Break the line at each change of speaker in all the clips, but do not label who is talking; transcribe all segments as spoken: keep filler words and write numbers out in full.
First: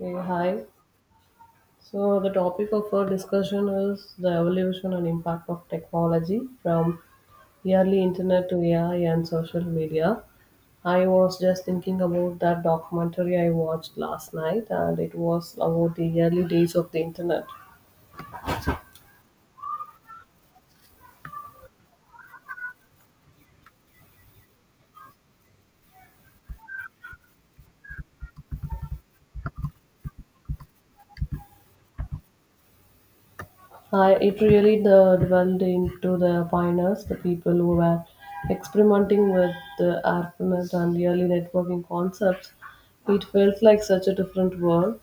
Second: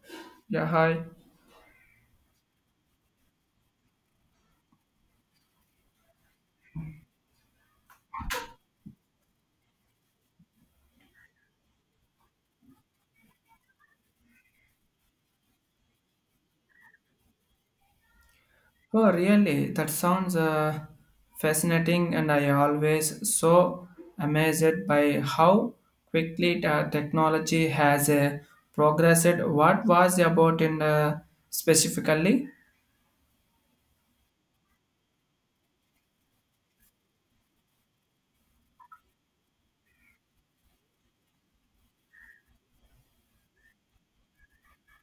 Okay, hi.
Yeah, hi.
So the topic of our discussion is the evolution and impact of technology from early internet to A I and social media. I was just thinking about that documentary I watched last night, and it was about the early days of the internet.
Oh, really? That sounds uh, fascinating, and I always so amazed by how quickly the technology has uh, progressed. What was about in uh, specifically?
I, it really uh, dwelled into the pioneers, the people who were experimenting with the ARPANET and early networking concepts. It felt like such a different world.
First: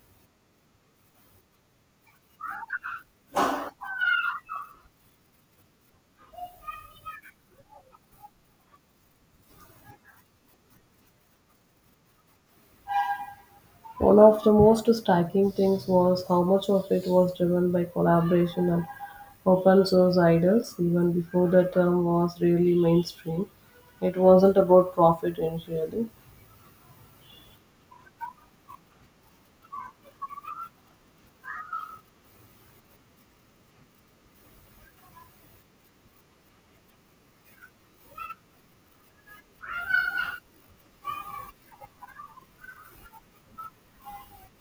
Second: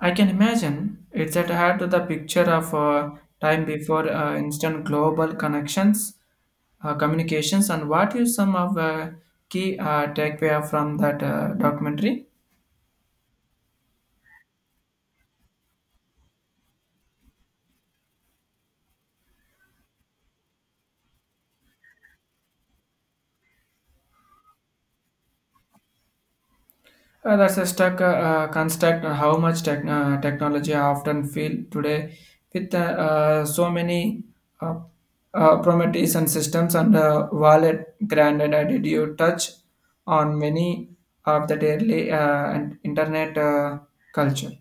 I can imagine it's at had to the picture of uh, time before uh, instant global connections, uh, communications, and what is some of uh, key uh, takeaway from that uh, documentary?
One of the most striking things was how much of it was driven by collaboration and open source ideas, even before the term was really mainstream. It wasn't about profit initially.
Uh, that's a stuck uh, uh, construct on how much tech, uh, technology I often feel today with uh, uh, so many uh, uh, Prometheus and systems and uh, wallet granted I did you touch on many of the daily uh, and internet uh, culture.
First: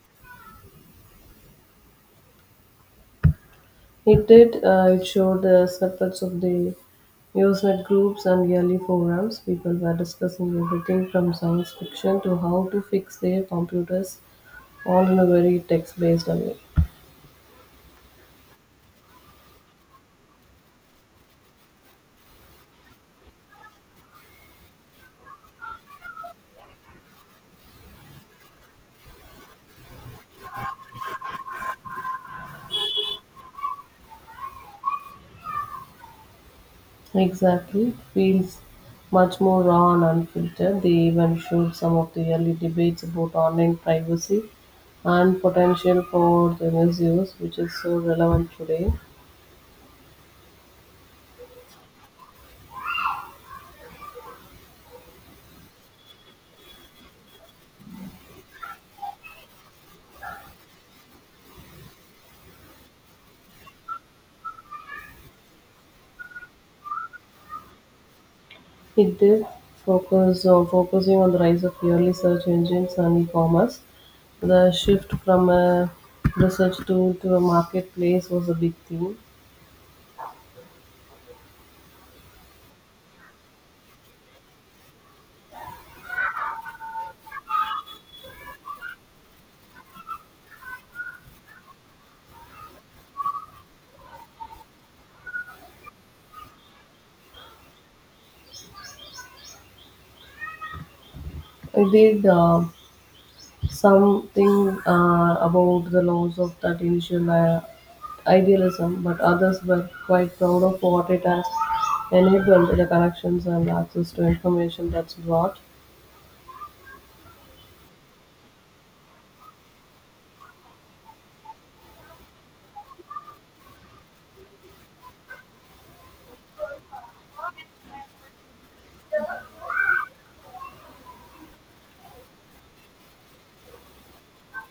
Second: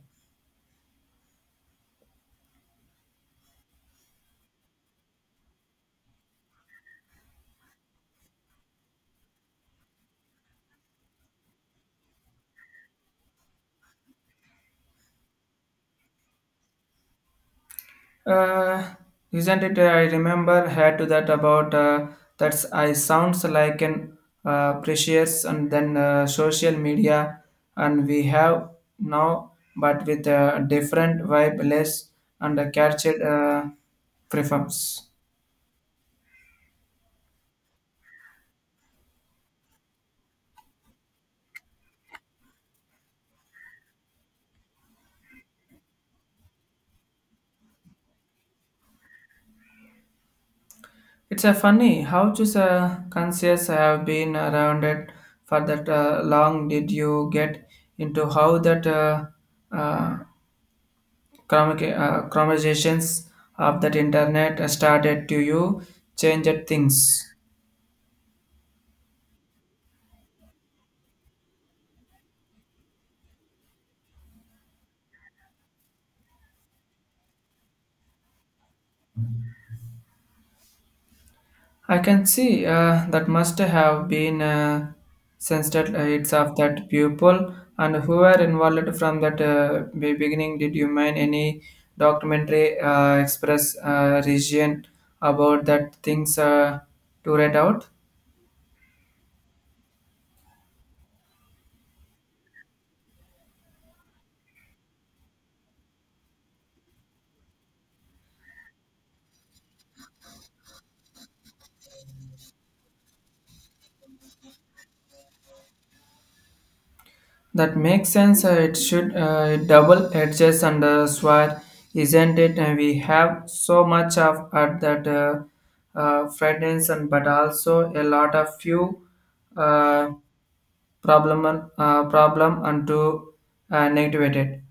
It did. Uh, it showed the snippets of the Usenet groups and yearly forums. People were discussing everything from science fiction to how to fix their computers, all in a very text based way.
Uh, isn't it? uh, I remember had to that about uh, that's I sounds like an uh, precious and then uh, social media and we have now, but with a different vibe, less and a captured uh, preference.
Exactly. It feels much more raw and unfiltered. They even showed some of the early debates about online privacy and potential for the misuse, which is so relevant today.
It's a funny how just uh, conscious have been around it for that uh, long. Did you get into how that uh, uh, Chromica- uh, conversations of that internet started to you changed things.
It did focus on focusing on the rise of purely search engines and e-commerce. The shift from a research tool to a marketplace was a big theme.
I can see uh, that must have been uh, sensitive uh, it's of that pupil and who were involved from that uh, be- beginning. Did you mind any documentary uh, express uh, region about that things uh, to read out?
I did. Uh, Something uh, about the loss of that initial uh, idealism, but others were quite proud of what it has enabled the connections and access to information that's brought.
That makes sense. uh, It should uh, double edges and uh, sword, isn't it? And we have so much of at that uh, uh, fragrance and but also a lot of few uh, problem uh, problem and to uh, negativate it.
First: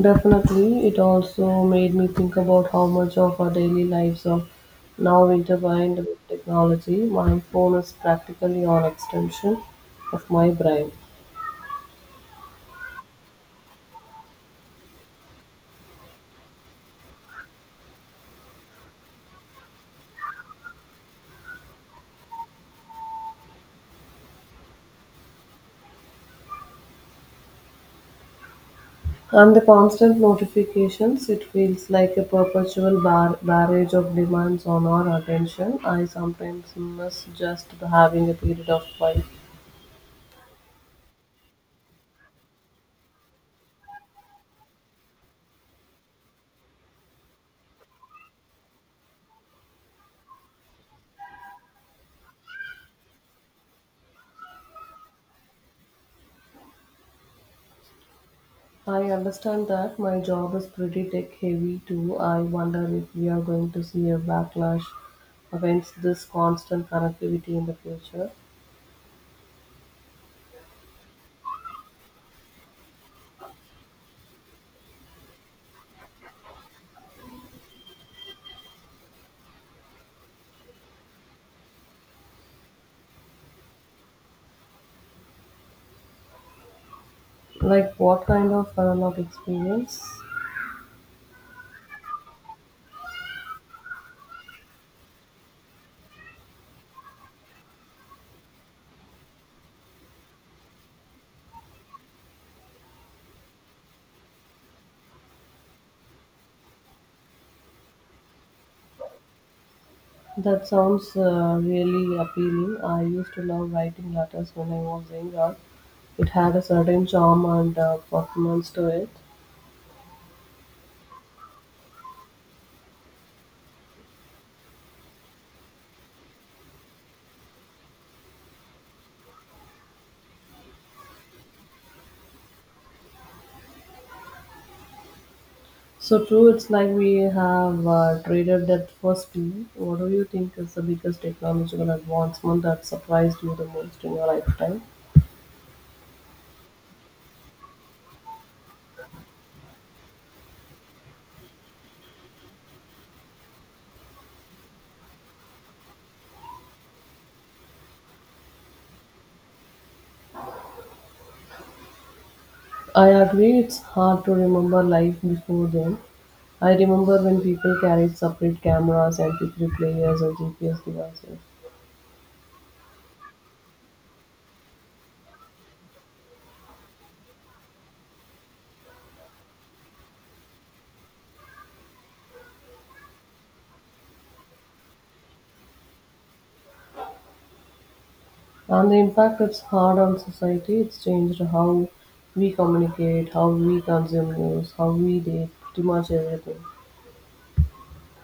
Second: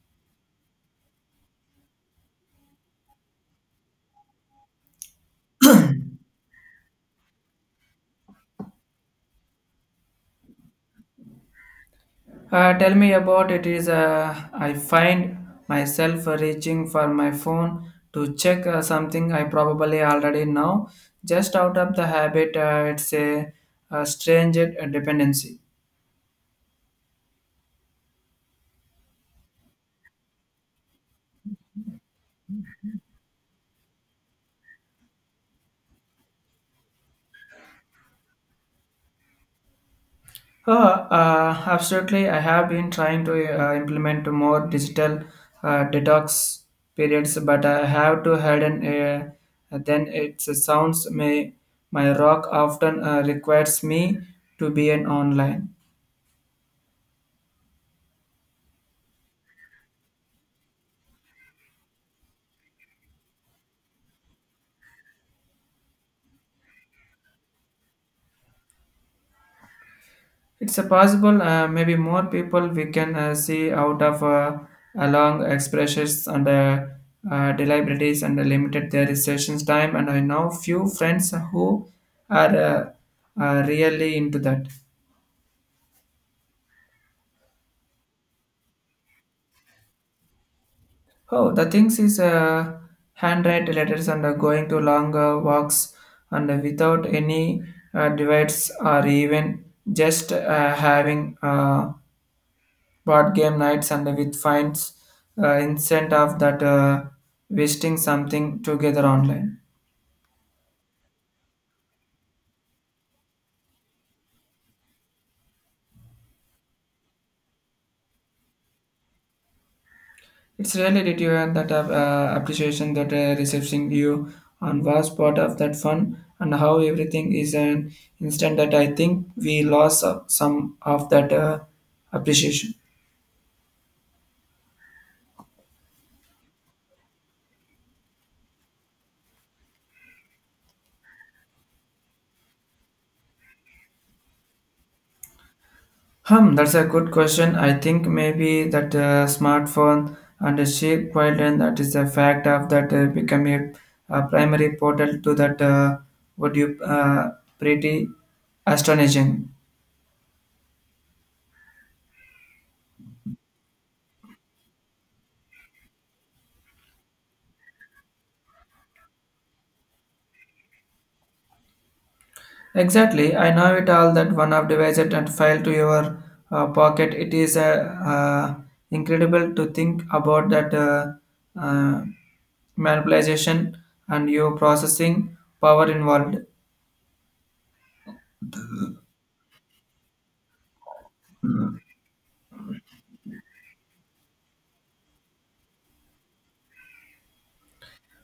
Definitely, it also made me think about how much of our daily lives are now intertwined with technology. My phone is practically on extension of my brain.
Uh, tell me about it is uh, I find myself reaching for my phone to check uh, something I probably already know just out of the habit uh, it's a, a strange uh, dependency.
And the constant notifications, it feels like a perpetual bar- barrage of demands on our attention. I sometimes miss just having a period of quiet.
Uh, uh, absolutely I have been trying to uh, implement more digital uh, detox periods but I have to harden uh, then it sounds may my rock often uh, requires me to be an online.
I understand that my job is pretty tech heavy too. I wonder if we are going to see a backlash against this constant connectivity in the future.
It's a possible, uh, maybe more people we can uh, see out of uh, along expressions and uh, uh, deliberaties and limited their restrictions time. And I know few friends who are uh, uh, really into that.
Like, what kind of burnout experience?
Oh, the things is uh, handwrite letters and uh, going to long uh, walks and uh, without any uh, divides or even just uh, having uh, board game nights and with finds uh, instead of that uh, wasting something together online.
That sounds uh, really appealing. I used to love writing letters when I was younger. It had a certain charm and uh, performance to it.
It's really did you have that uh, uh, appreciation that uh, receiving you and was part of that fun and how everything is an instant that I think we lost uh, some of that uh, appreciation.
So true, it's like we have uh, traded that for speed. What do you think is the biggest technological advancement that surprised you the most in your lifetime?
Hmm, that's a good question. I think maybe that uh, smartphone and the sheep wildland that is a fact of that uh, become a, a primary portal to that uh, what you uh, pretty astonishing.
I agree, it's hard to remember life before then. I remember when people carried separate cameras, M P three players, and G P S devices.
Exactly, I know it all that one of device it and file to your uh, pocket. It is uh, uh, incredible to think about that uh, uh, manipulation and your processing power involved.
And the impact it's had on society, it's changed how we communicate, how we consume news, how we date, pretty much everything.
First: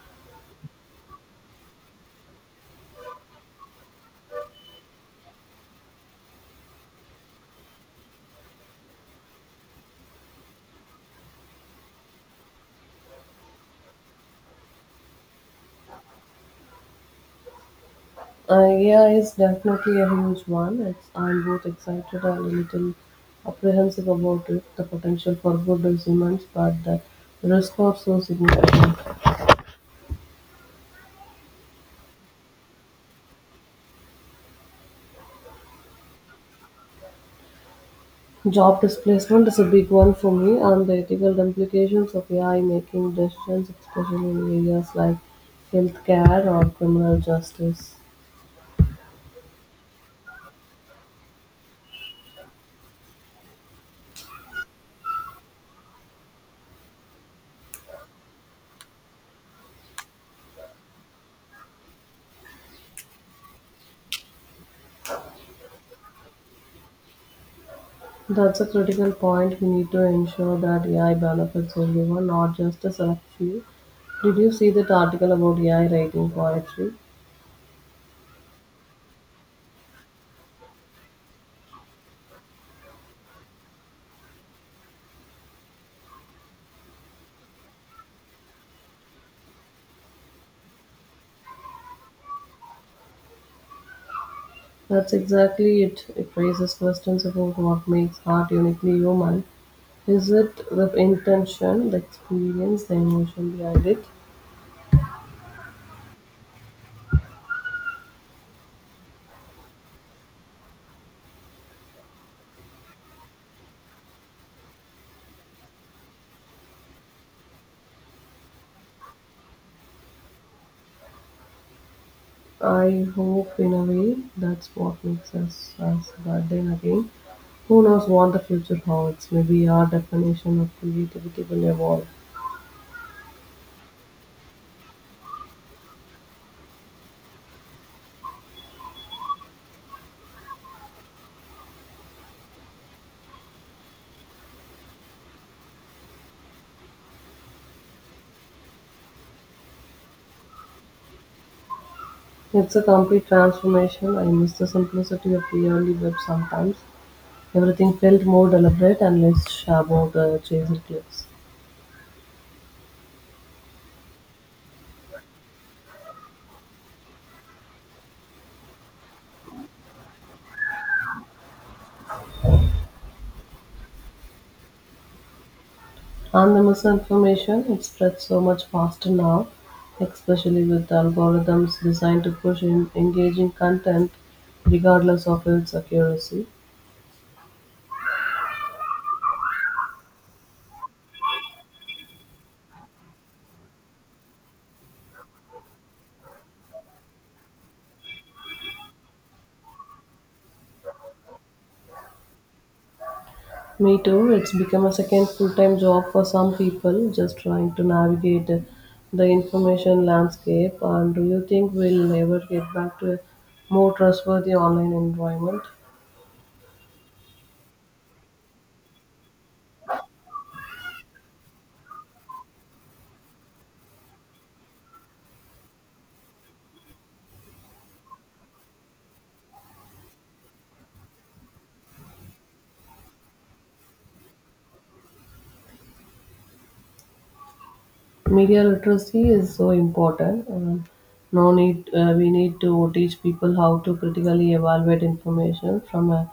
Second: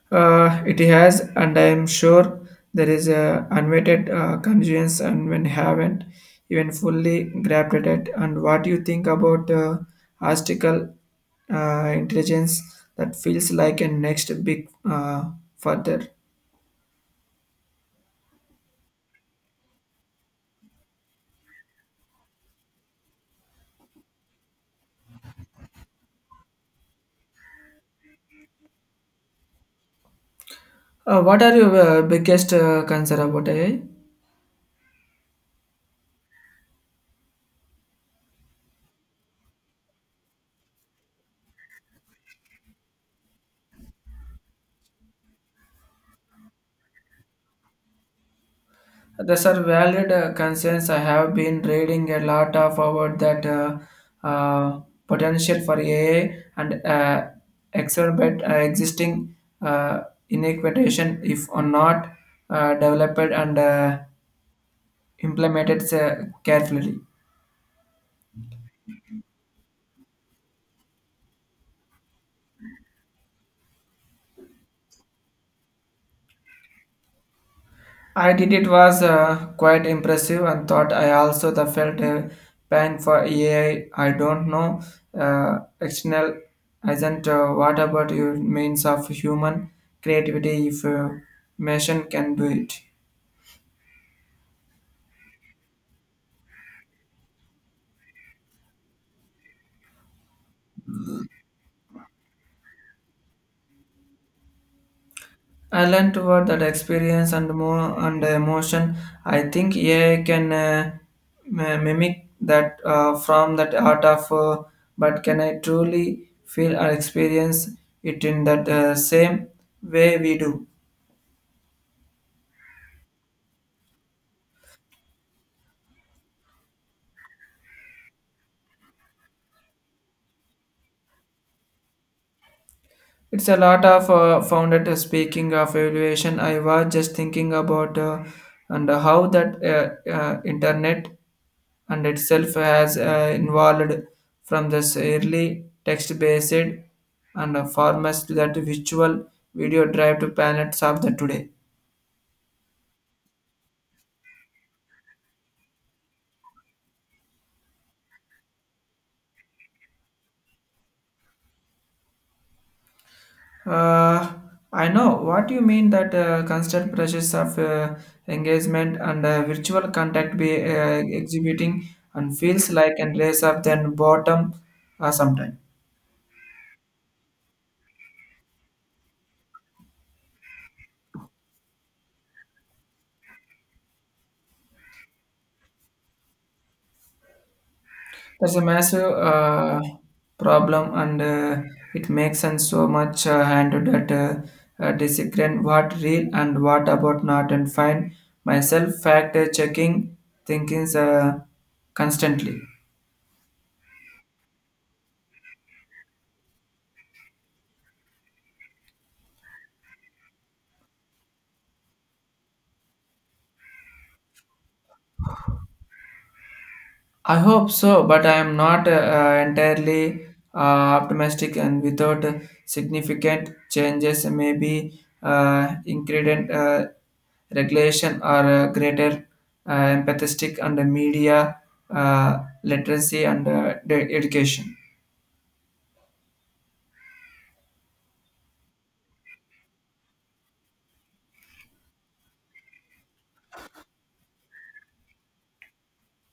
Uh, it has, and I am sure there is a unweighted uh, convenience, and when haven't even fully grabbed at it. And what do you think about uh, artificial uh, intelligence that feels like a next big uh, further?
Uh, yeah, it's definitely a huge one. It's, I'm both excited and a little apprehensive about it. The potential for good is immense, but the risk are so significant.
Uh, what are your uh, biggest uh, concern about A I?
Job displacement is a big one for me, and the ethical implications of A I making decisions, especially in areas like healthcare or criminal justice.
These are valid uh, concerns. I have been reading a lot of about that uh, uh, potential for A I and uh, exacerbate uh, existing uh, inequitation if or not uh, developed and uh, implemented uh, carefully.
That's a critical point. We need to ensure that A I benefits everyone, not just a select few. Did you see that article about A I writing poetry?
I did it was uh, quite impressive and thought I also the felt a pain for A I. I I don't know uh, external isn't uh, what about your means of human creativity if uh, machine can do it.
That's exactly it. It raises questions about what makes art uniquely human. Is it the intention, the experience, the emotion behind it?
I learned toward that experience and more and emotion. I think A I can uh, mi- mimic that uh, from that art of, uh, but can I truly feel or experience it in that uh, same way we do?
I hope, in a way, that's what makes us us. That then again, who knows what the future holds? Maybe our definition of creativity will evolve.
It's a lot of uh, founded uh, speaking of evaluation. I was just thinking about uh, and how that uh, uh, internet and itself has uh, evolved from this early text-based and uh, formats to that virtual video drive to planets of the today.
It's a complete transformation. I miss the simplicity of the early web sometimes. Everything felt more deliberate and less about the chasing clicks.
Uh, I know what you mean that uh, constant pressures of uh, engagement and uh, virtual contact be uh, exhibiting and feels like and raise up then bottom uh, sometime.
And the misinformation, it spreads so much faster now, especially with algorithms designed to push in engaging content regardless of its accuracy.
That's a massive uh, problem and uh, it makes sense so much uh, handled that uh, uh, disagreeing what real and what about not and find myself fact checking thinkings uh, constantly.
Me too. It's become a second full-time job for some people, just trying to navigate the information landscape. And do you think we'll ever get back to a more trustworthy online environment?
I hope so, but I am not uh, entirely uh, optimistic and without significant changes, maybe uh, ingredient uh, regulation or uh, greater uh, empathetic and media uh, literacy and uh, de- education.
Media literacy is so important. Um, no need. Uh, we need to teach people how to critically evaluate information from a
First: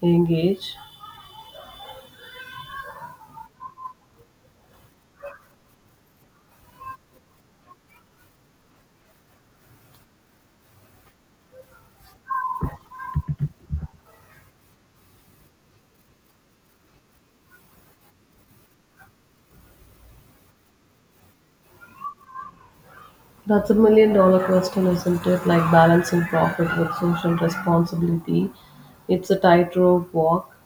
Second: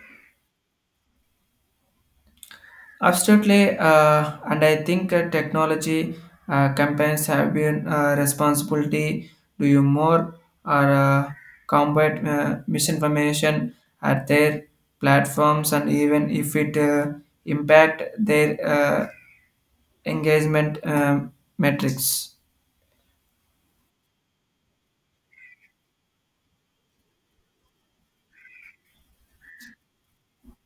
young age.
Absolutely, uh, and I think uh, technology uh, campaigns have been uh, responsibility to you more or uh, combat uh, misinformation at their platforms, and even if it uh, impact their uh, engagement um, metrics.
That's a million dollar question, isn't it? Like balancing profit with social responsibility. It's a tightrope walk.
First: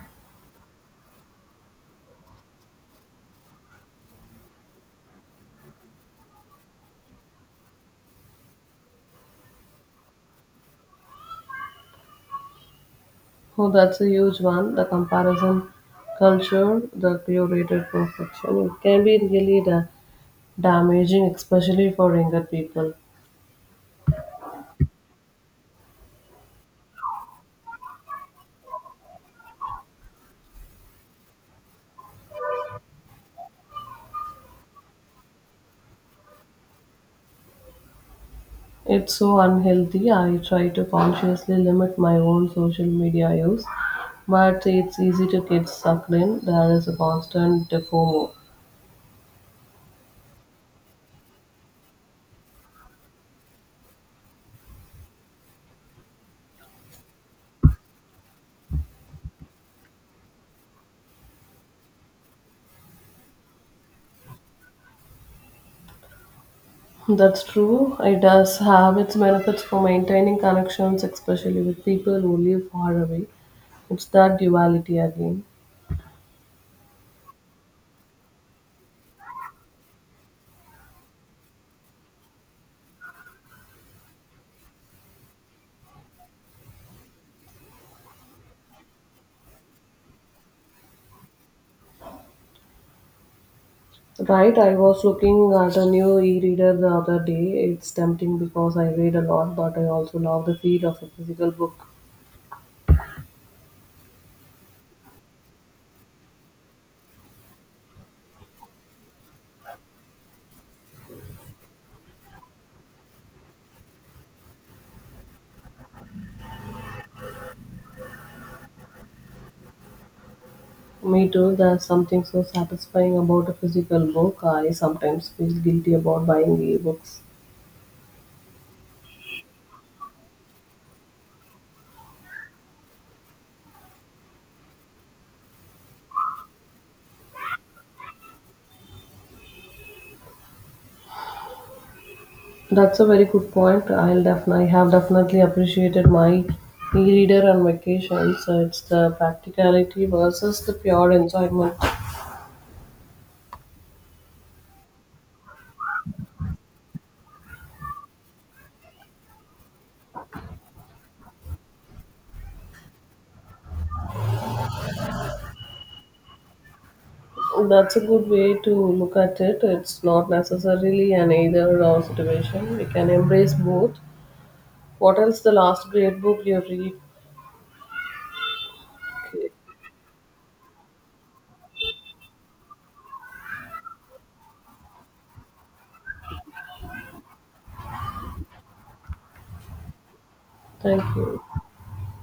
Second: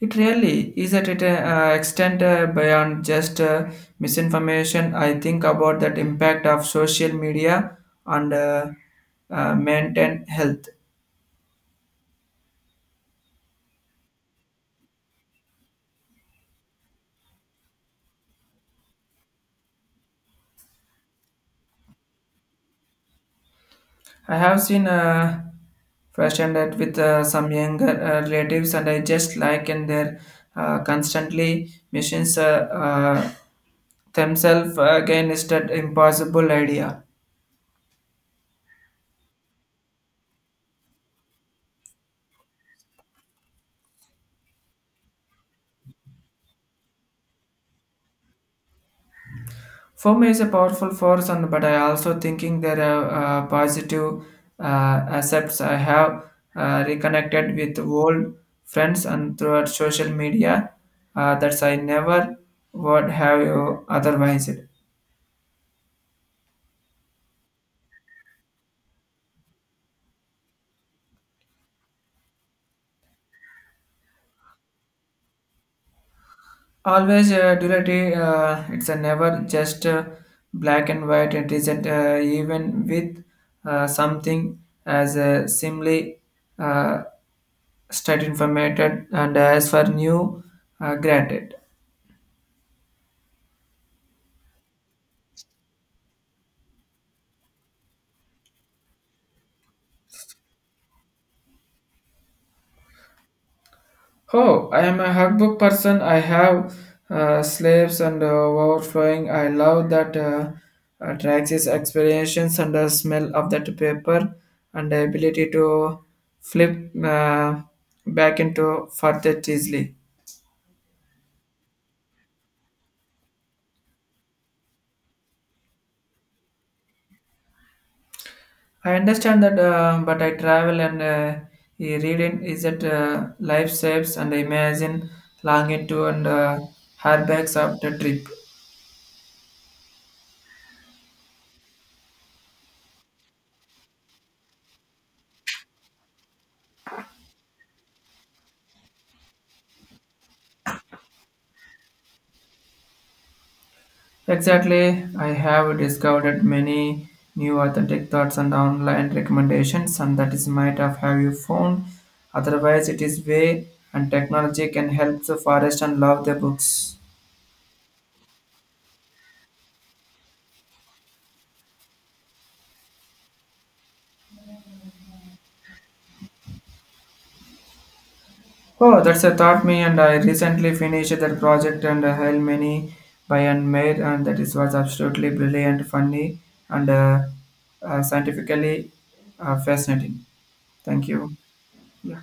It really is at an uh, extent uh, beyond just uh, misinformation. I think about that impact of social media on uh, uh, maintain health.
Oh, that's a huge one. The comparison culture, the curated perfection, it can be really da- damaging, especially for younger people.
I have seen uh, fashion that with uh, some younger uh, relatives, and I just like and they're uh, constantly machines uh, uh, themselves uh, again is that impossible idea.
It's so unhealthy. I try to consciously limit my own social media use, but it's easy to get sucked in. There is a constant FOMO.
FOMO is a powerful force, and but I also thinking there are uh, positive uh, aspects. I have uh, reconnected with old friends and throughout social media uh, that I never would have otherwise.
That's true. It does have its benefits for maintaining connections, especially with people who live far away. It's that duality again.
Always uh, duality, uh, it's a never just uh, black and white. It isn't uh, even with uh, something as uh, simply uh, state informated and as for new uh, granted.
Right, I was looking at a new e-reader the other day. It's tempting because I read a lot, but I also love the feel of a physical book.
Oh, I am a hugbook person. I have uh, slaves and uh, overflowing. I love that uh, uh, Traxxas experience and the smell of that paper and the ability to flip uh, back into further easily.
Me too, there's something so satisfying about a physical book. I sometimes feel guilty about buying e-books.
I understand that, uh, but I travel and uh, e- reading is that uh, life saves and I imagine longing to and uh, hardbacks of the trip.
That's a very good point. I'll definitely have definitely appreciated my e-reader on vacation. So it's the practicality versus the pure enjoyment.
Exactly, I have discovered many new authentic thoughts and online recommendations, and that is might of have you found. Otherwise, it is way and technology can help the forest and love the books.
That's a good way to look at it. It's not necessarily an either or situation. We can embrace both. What else the last great book you read?
Oh, that's a
Okay.
thought me, and I recently finished that project and I held many by and made, and that is was absolutely brilliant, funny, and uh, uh, scientifically uh, fascinating.
Thank
Thank you.
you.
Yeah.